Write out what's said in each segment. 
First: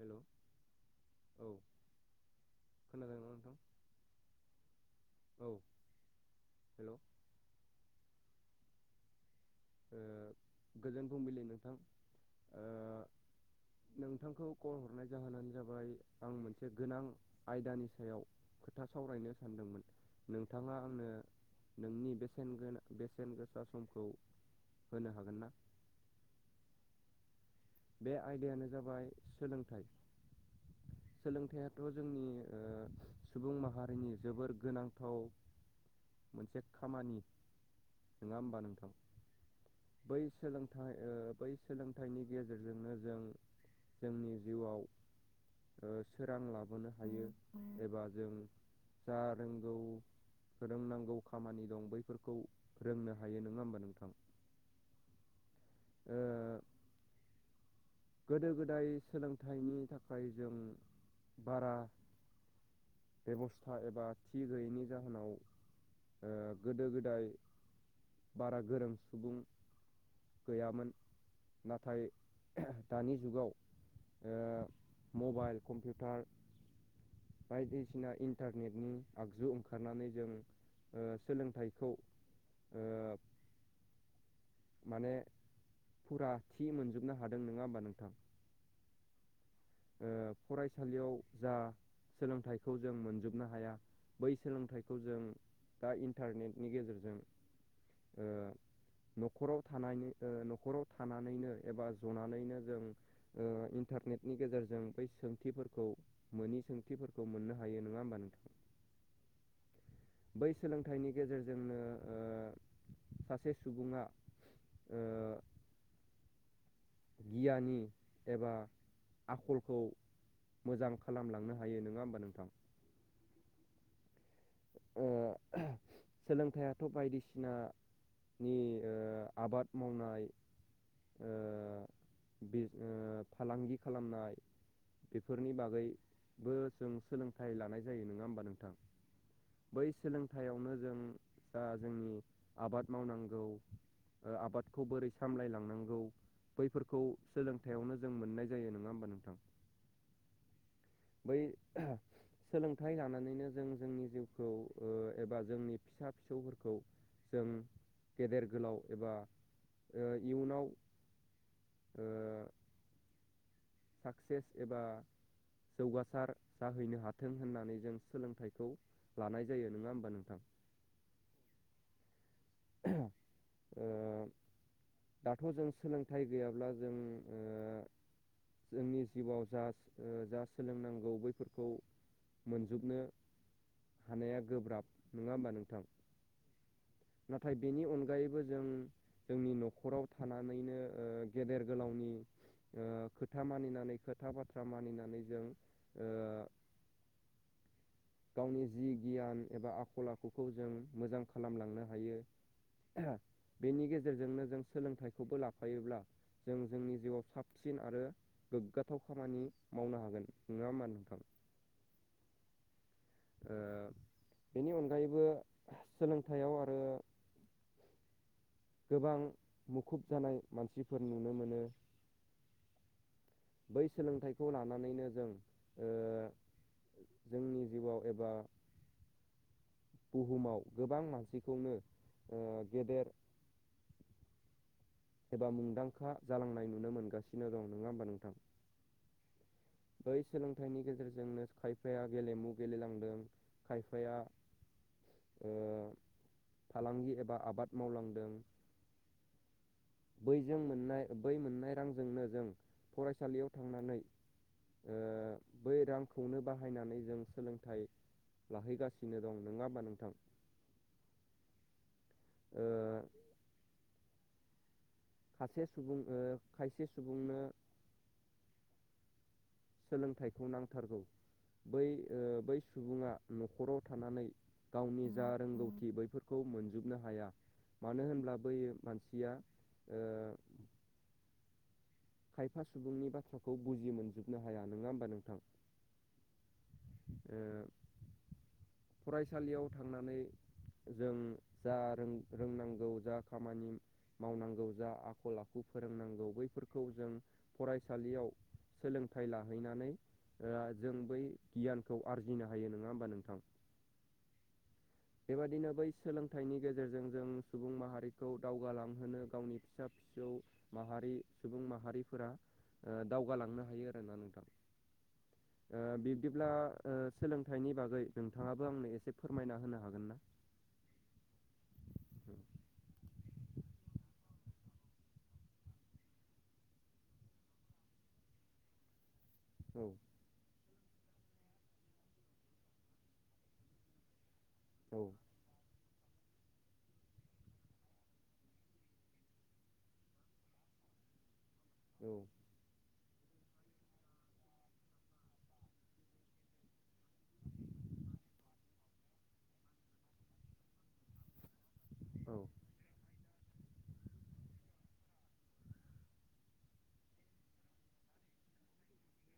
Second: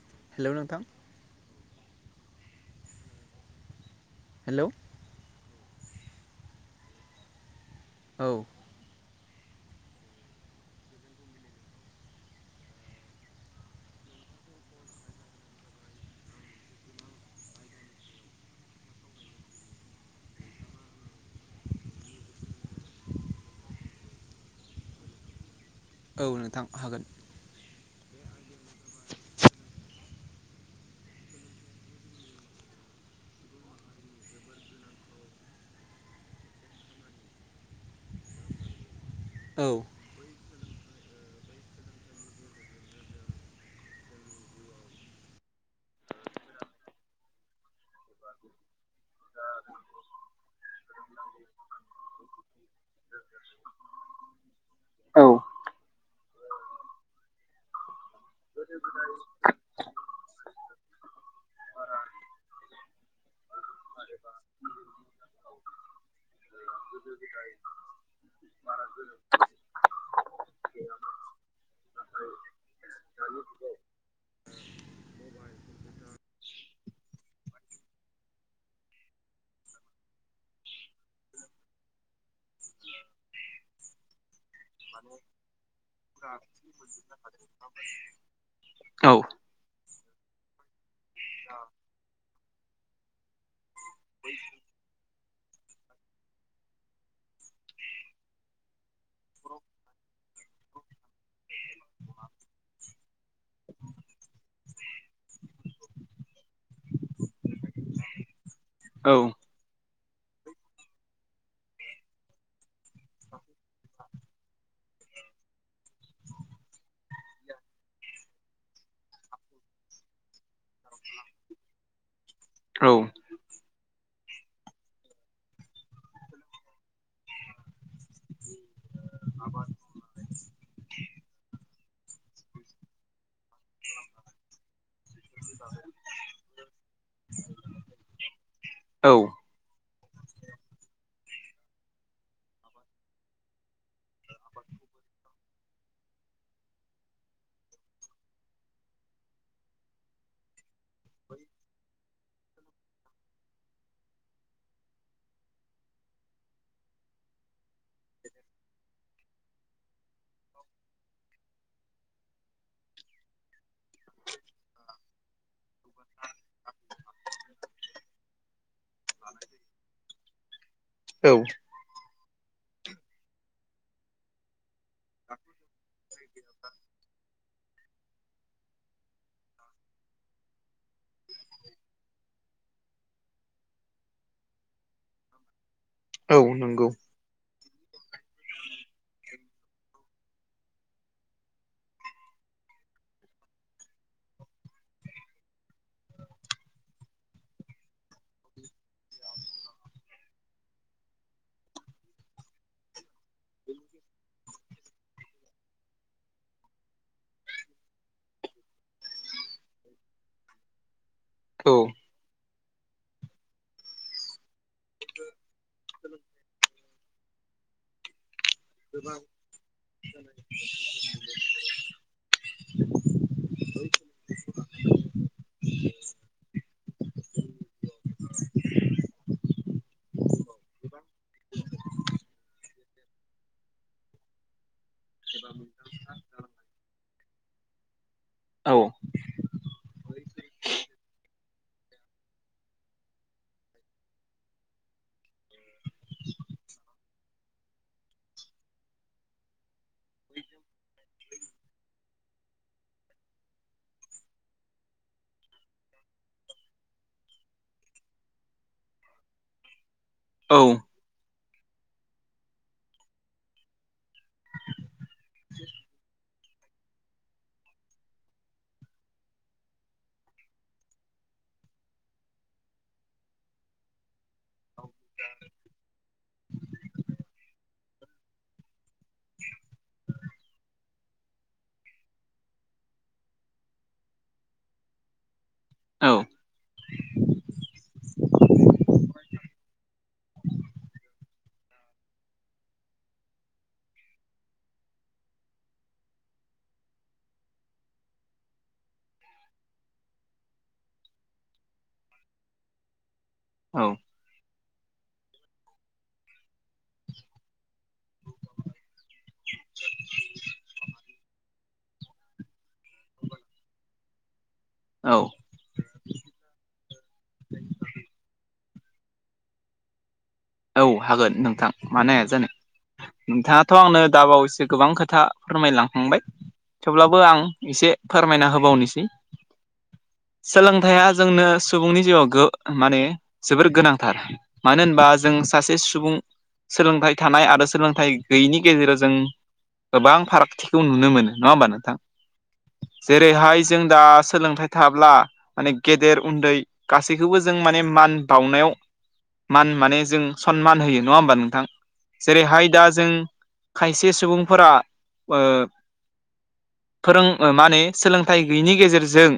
Hello hello नोंथां औ खोनादों ना नोंथां? हेलौ औ हेलौ औ ओ गोजोन फुंबिलि नोंथां ओ नोंथांखौ कल हरनाय जाहोनानो जाबाय आं मोनसे गोनां आयदानि सायाव खोथा सावरायनो सानदोंमोन नोंथाङा आंनो नोंनि बेसेन बेसेन गोसा समखौ होनो हागोन ना? औ नोंथां हागोन। बे आयदायानो जाबाय सोलोंथाइ सोलोंथाइथ' जोंनि ओ सुबुं माहारिनि जोबोर गोनांथाव मोनसे खामानि नङा होमबा नोंथां औ। बै सोलोंथाइ ओ बै सोलोंथाइनि गेजेरजोंनो जों जोंनि जिउआव ओ सोरां लाबोनो हायो एबा जों जा रोंगौ फोरोंनांगौ खामानि दं बैफोरखौ रोंनो हायो नङा होमबा नोंथां? औ ओ गोदो गोदाय सोलोंथाइनि थाखाय जों बारा बेब'स्था एबा थि गैयैनि जाहोनाव गोदो गोदाय बारा गोरों सुबुं गैयामोन नाथाय दानि जुगाव मबाइल कम्पिउटार बायदिसिना इन्टारनेटनि आगजु ओंखारनानै जों ओ सोलोंथाइखौ ओ माने फुरा थि मोनजोबनो हादों नङा होमबा नोंथां? औ ओ फरायसालियाव जा सोलोंथाइखौ जों मोनजोबनो हाया बै सोलोंथाइखौ जों दा इन्टारनेटनि गेजेरजों ओ न'खराव न'खराव थानानैनो ओ एबा जनानैनो जों ओ इन्टारनेट नि गेजेरजों बै सोंथिफोरखौ मोनोनि सोंथिफोरखौ मोननो हायो नङा होमबा नोंथां? औ बै सोलोंथाइनि गेजेरजोंनो ओ सासे सुबुङा ओ गियानि एबा आखलखौ मोजां खालामलांनो हायो नङा होमबा नोंथां? औ ओ सोलोंथाइयाथ' बायदिसिनानि ओ आबाद मावनाय ओ फालांगि खालामनाय बेफोरनि बागैबो जों सोलोंथाइ लानाय जायो नङा होमबा नोंथां? औ बै सोलोंथायाइयावनो जों ओ जोंनि आबाद मावनांगौ ओ आबादखौ बोरै सामलायलांनांगौ बैफोरखौ सोलोंथायाइयावनो जों मोननाय जायो नङा होमबा नोंथां? बै सोलोंथाइ लानानैनो जों जोंनि जिउ एबा जोंनि फिसा फिसौफोरखौ जों गेदेर गोलाव एबा इयुनाव ओ साक्सेस एबा जौगासार जाहैनो हाथों होननानै जों सोलोंथाइखौ लानाय जायो नङा होमबा नोंथां? औ ओ दाथ' जों सोलोंथाइ गैयाब्ला जों ओ जोंनि जिउआव जा जा सोलोंनांगौ बैफोरखौ, मोनजोबनो हानाया गोब्राब नङा होमबा नोंथां, औ नंगौ नाथाय बेनि अनगायैबो जों, जोंनि न'खराव थानानैनो ओ गेदेर गोलावनि ओ खोथा मानिनानै खोथा बाथ्रा मानिनानै जों ओ गावनि जि गियान एबा आखल आखुखौ जों मोजां खालामलांनो हायो। बेनि गेजेरजोंनो जों सोलोंथाइखौबो लाफायोब्ला। जों जोंनि जिउआव साबसिन आरो गोग्गाथाव खामानि मावनो हागोन नङा होमबा नोंथां? औ बेनि अनगायैबो सोलोंथायाइयाव आरो गोबां मुखुब जानाय मानसिफोर नुनो मोनो, बै सोलोंथाइखौ लानानैनो जों ओ जोंनि जिउआव एबा बुहुमाव गोबां मानसिखौनो ओ गेदेर एबा मुंदांखा जालांनाय नुनो मोनगासिनो दं नङा होमबा नोंथां। औ बै सोलोंथाइनि गेजेरजोंनो खायफाया गेलेमु गेलेलांदों खायफाया, फालांगि एबा आबाद मावलांदों। बैजों मोननाय बै मोननाय रांजोंनो जों फरायसालियाव थांनानै, ओ बै रांखौनो बाहायनानै जों सोलोंथाइ लाहैगासिनो दं नङाबा नोंथां, औ ओ, सासे सुबुं ओ खायसे सुबुंनो, सोलोंथाइखौ नांथारगौ बै बै सुबुङा न'खराव थानानै गावनि जा रोंगौथि बैफोरखौ मोनजोबनो हाया। मानो होनब्ला बै मानसिया ओ खायफा सुबुंनि बाथ्राखौ बुजि मोनजोबनो हाया नङा होमबा नोंथां, ओ फरायसालियाव थांनानै, जों जा रों रोंनांगौ जा खामानि, मावनांगौ जा आखल आखु फोरोंनांगौ बैफोर खौ जों फरायसालियाव सोलोंथाइ लाहैनानै, जों बै गियानखौ आरजिनो हायो नङा होमबा नोंथां, औ बेबादिनो बै सोलोंथाइनि गेजेरजों जों सुबुं माहारिखौ दावगालांहोनो गावनि फिसा जौ माहारि सुबुं माहारिफोरा ओ दावगालांनो हायो आरो ना नोंथां। औ। ओ बिब्दियाव ओ सोलोंथाइनि बागै नोंथाङाबो आंनो एसे फोरमायना होनो हागोन ना? औ हागोन नोंथां मानो हाया जानो। नोंथांङाथ' आंनो दाबावैसो गोबां खोथा फोरमायलांखांबाय। थेवब्लाबो आं एसे फोरमायना होबावनोसै। औ। सोलोंइथाया जोंनो सुबुंनि जिउआव गो माने जोबोर गोनांथार मानो होनबा। औ जों सासे सुबुं सोलोंथाइ थानाय आरो सोलोंथाइ गैयैनि गेजेराव जों। गोबां फारागथिखौ नुनो मोनो नङा होमबा नोंथां। औ नोंथां जेरैहाय जों दा सोलोंथाइ थाब्ला माने गेदेर उन्दै। गासैखौबो जों माने मान बाउनायाव मान माने जों। सनमान होयो नङा होमबा नोंथां जेरैहाय दा जों। खायसे सुबुंफोरा ओ, फोरों माने सोलोंथाइ गैयिनि गेजेरजों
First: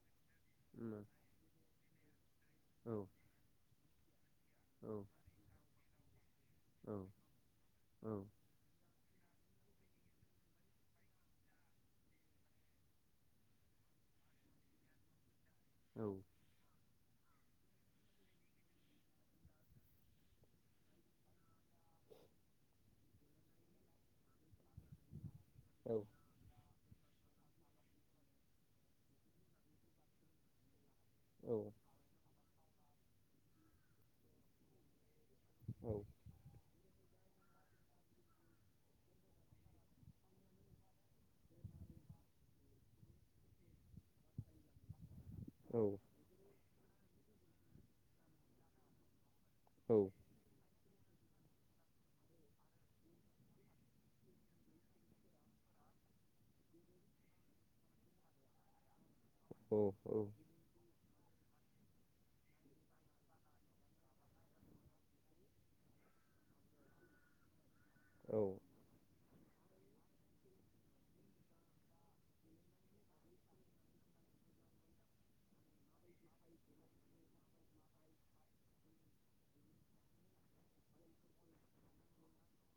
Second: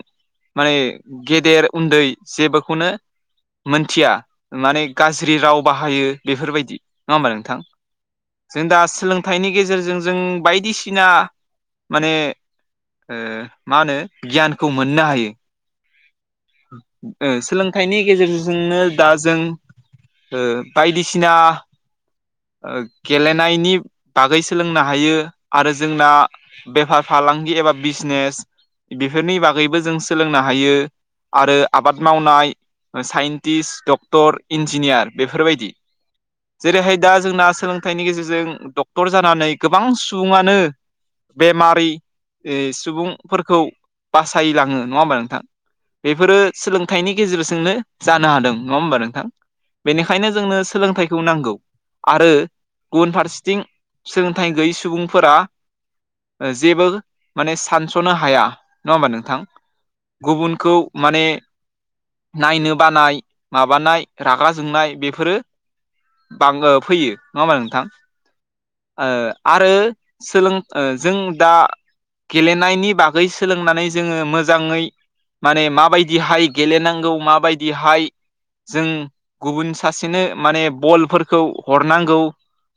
माने उम गेदेर उन्दै जेबोखौनो औ मोनथिया। माने औ गाज्रि राव बाहायो बेफोरबायदि नङा होमबा नोंथां। औ जों दा सोलोंथाइनि गेजेरजों जों बायदिसिना माने ओ मा होनो गियानखौ मोननो हायो। औ। ओ सोलोंथाइनि गेजेरजोंनो दा जों ओ बायदिसिना। [inaudible] ओ गेलेनायनि बागै सोलोंनो हायो आरो जोंना बेफार फालांगि एबा बिजनेस बेफोरनि बागैबो जों सोलोंनो हायो। आरो आबाद मावनाय साइन्टिस्ट डक्टर इन्जिनियार। बेफोरबायदि। जेरैहाय दा जोंना सोलोंथाइनि गेजेरजों डक्टर जानानै गोबां सुबुङानो बेमारि सुबुंफोरखौ बासायलांङो नङा होमबा नोंथां। औ बेफोरो सोलोंथाइनि गेजेरजोंनो जानो हादों नङा होमबा नोंथां बेनिखायनो जोंनो सोलोंथाइखौ नांगौ आरो गुबुन फारसेथिं। सोलोंथाइ गैयै सुबुंफोरा ओ जेबो माने सानस'नो हाया नङा होमबा नोंथां। ओ औ औ उनखौ माने नायनो बानाय माबानाय रागा जोंनाय बेफोरो बांङो फैयो नङा होमबा नोंथां। औ। आरो सोलों जों दा गेलेनायनि बागै सोलोंनानै जोंङो मोजांङै माने माबायदिहाय गेलेनांगौ माबायदिहाय जों गुबुन सासेनो माने बलफोरखौ हरनांगौ।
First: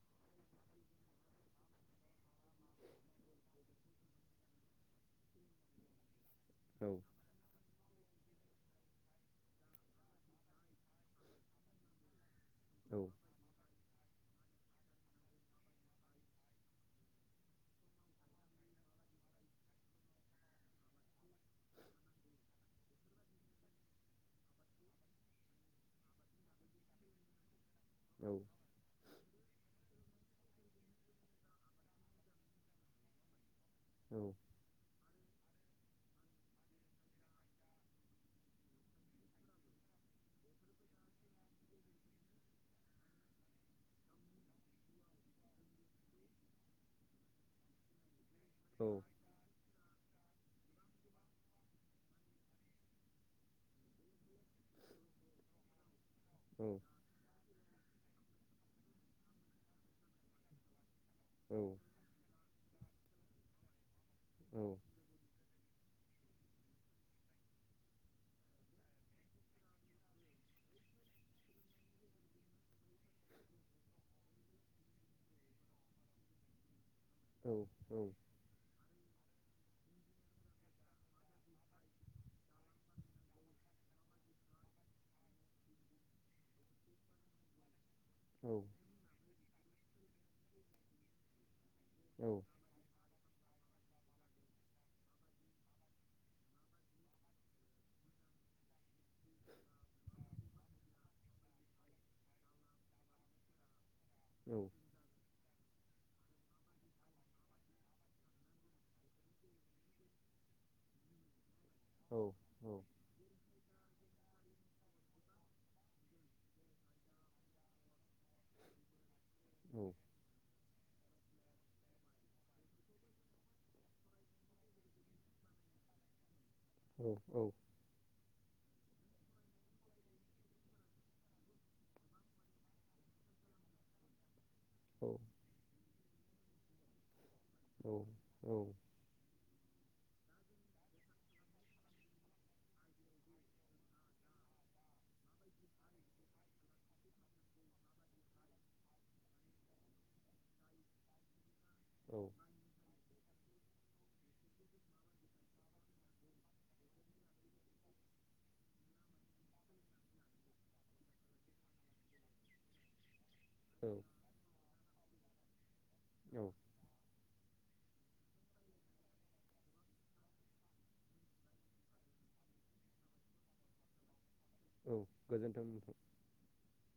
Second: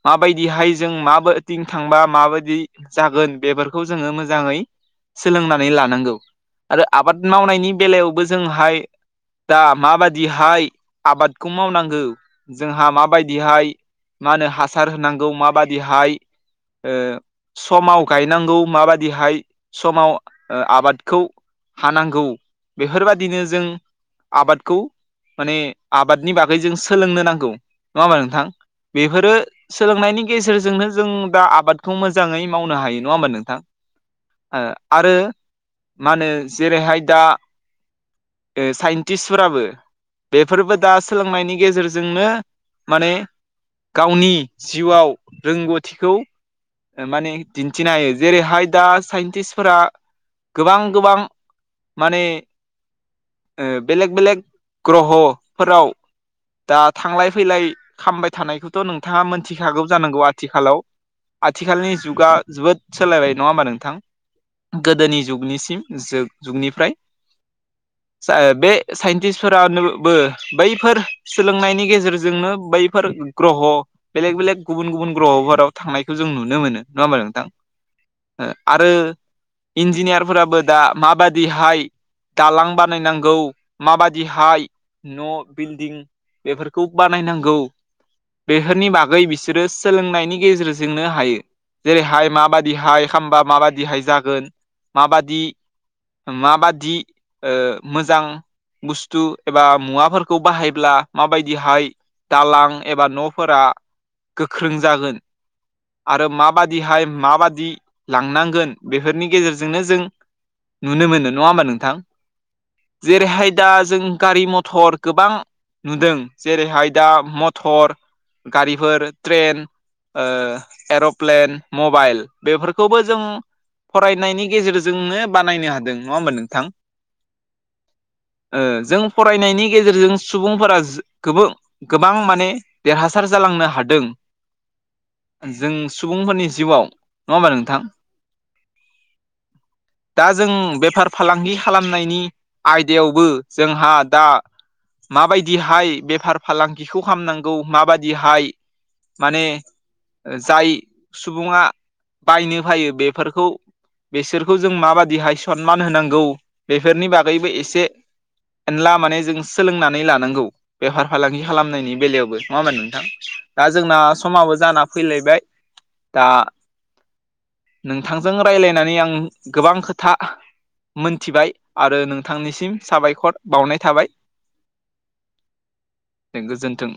माबायदिहाय जों माबेथिं थांबा माबायदि। जागोन बेफोरखौ जोङो मोजांङै सोलोंनानै लानांगौ आरो आबाद मावनायनि बेलायावबो जोंहाय दा माबायदिहाय आबादखौ मावनांगौ जोंहा माबायदि। बिदिहाय मा होनो हासार होनांगौ माबादिहाय ओ समाव गायनांगौ माबादिहाय समाव आबादखौ हानांगौ। बेफोरबायादिनो जों आबादखौ माने आबादनि बागै जों सोलोंनो नांगौ नङा होमबा नोंथां। बेफोरो सोलोंनायनि गेजेरजोंनो जों दा आबादखौ मोजाङै मावनो हायो नङा होमबा नोंथां। औ ओ आरो मा होनो जेरैहाय दा ओ साइन्टिस्फोराबो बेफोरबो दा सोलोंनायनि गेजेरजोंनो माने गावनि जिउआव रोंगौथिखौ माने दिन्थिनो हायो जेरैहाय दा साइन्टिस्टफोरा गोबां गोबां माने ओ बेलेग बेलेग ग्रहफोराव दा थांलाय फैलाय खालामामबाय थानायखौथ' नोंथाङा मोनथिखागौ जानांगौ आथिखालाव। आथिखालनि जुगा जोबोद सोलायबाय नङा होमबा नोंथां गोदोनि जुगनिसिम। जोब जुगनिफ्राय। बे साइन्टिस्फोरानोबो बैफोर सोलोंनायनि गेजेरजोंनो बैफोर ग्रह' बेलेग बेलेग गुबुन गुबुन ग्रहफोराव थांनायखौ जों नुनो मोनो नङा होमब नोंथां औ आरो इन्जिनियारफोराबो दा माबायि हाय दालां बानायनांगौ माबादिहाय न' बिल्डिं बेफोरखौ बानायनांगौ औ बेफोरनि बागै बिसोरो सोलोंनायनि गेजेरजोंनो हायो औ जेरैहाय माबाददि ाबाददिहाय खालामबा माबाददिहाय जागोन माबाददि माबादि मोजां बुस्थु एबा मुवाफोरखौ बाहायब्ला माबायदिहाय दालां एबा न'फोरा औ गोख्रों जागोन आरो माबादिहाय माबादि लांनांगोन बेफोरनि गेजेरजोंनो जों नु मोन नङा होमब नों औ औ जेरैहाय दा जों गारि मथर गोबां नुदों जेरैहाय दा मटर गारिफोर ट्रेन एर'प्लेन मबाइल बेफोरखौबो जों फरायनायनि गेजेरजोंनो बानायनो हादों नङा होमब नोंथां औ औ जों फरायनायनि गेजेरजों सुबुंफोरा गोबां गोबां माने देरहासार जालांनो हादों औ जों सुबुंफोरनि जिउआव नङा होमबा नोंथां औ औ दा जों बेफार फालांगि खालामनायनि आयदायावबो जोंहा दा माबायदिहाय बेफार फालांगिखौ खालामनांगौ माबायदिहाय माने जाय सुबुङा औ बायनो फायो बेफोरखौ बेसोरखौ जों माबाददिहाय सनमान होनांगौ बेफोरनि बागैबो एसे एला माने जों सोलोंनानै लानांगौ बेफार फालांगि खालामनायनि बेलायावबो नङा होनानो नोंथां दा जोंना समाबो जाना फैलायबाय दा नोंथांजों रायज्लायनानै आं गोबां खोथा मोनथिबाय आरो नोंथांनिसिम साबायखर बावनाय थाबाय औ गोजोन्थों नथां बे गोजोन्थों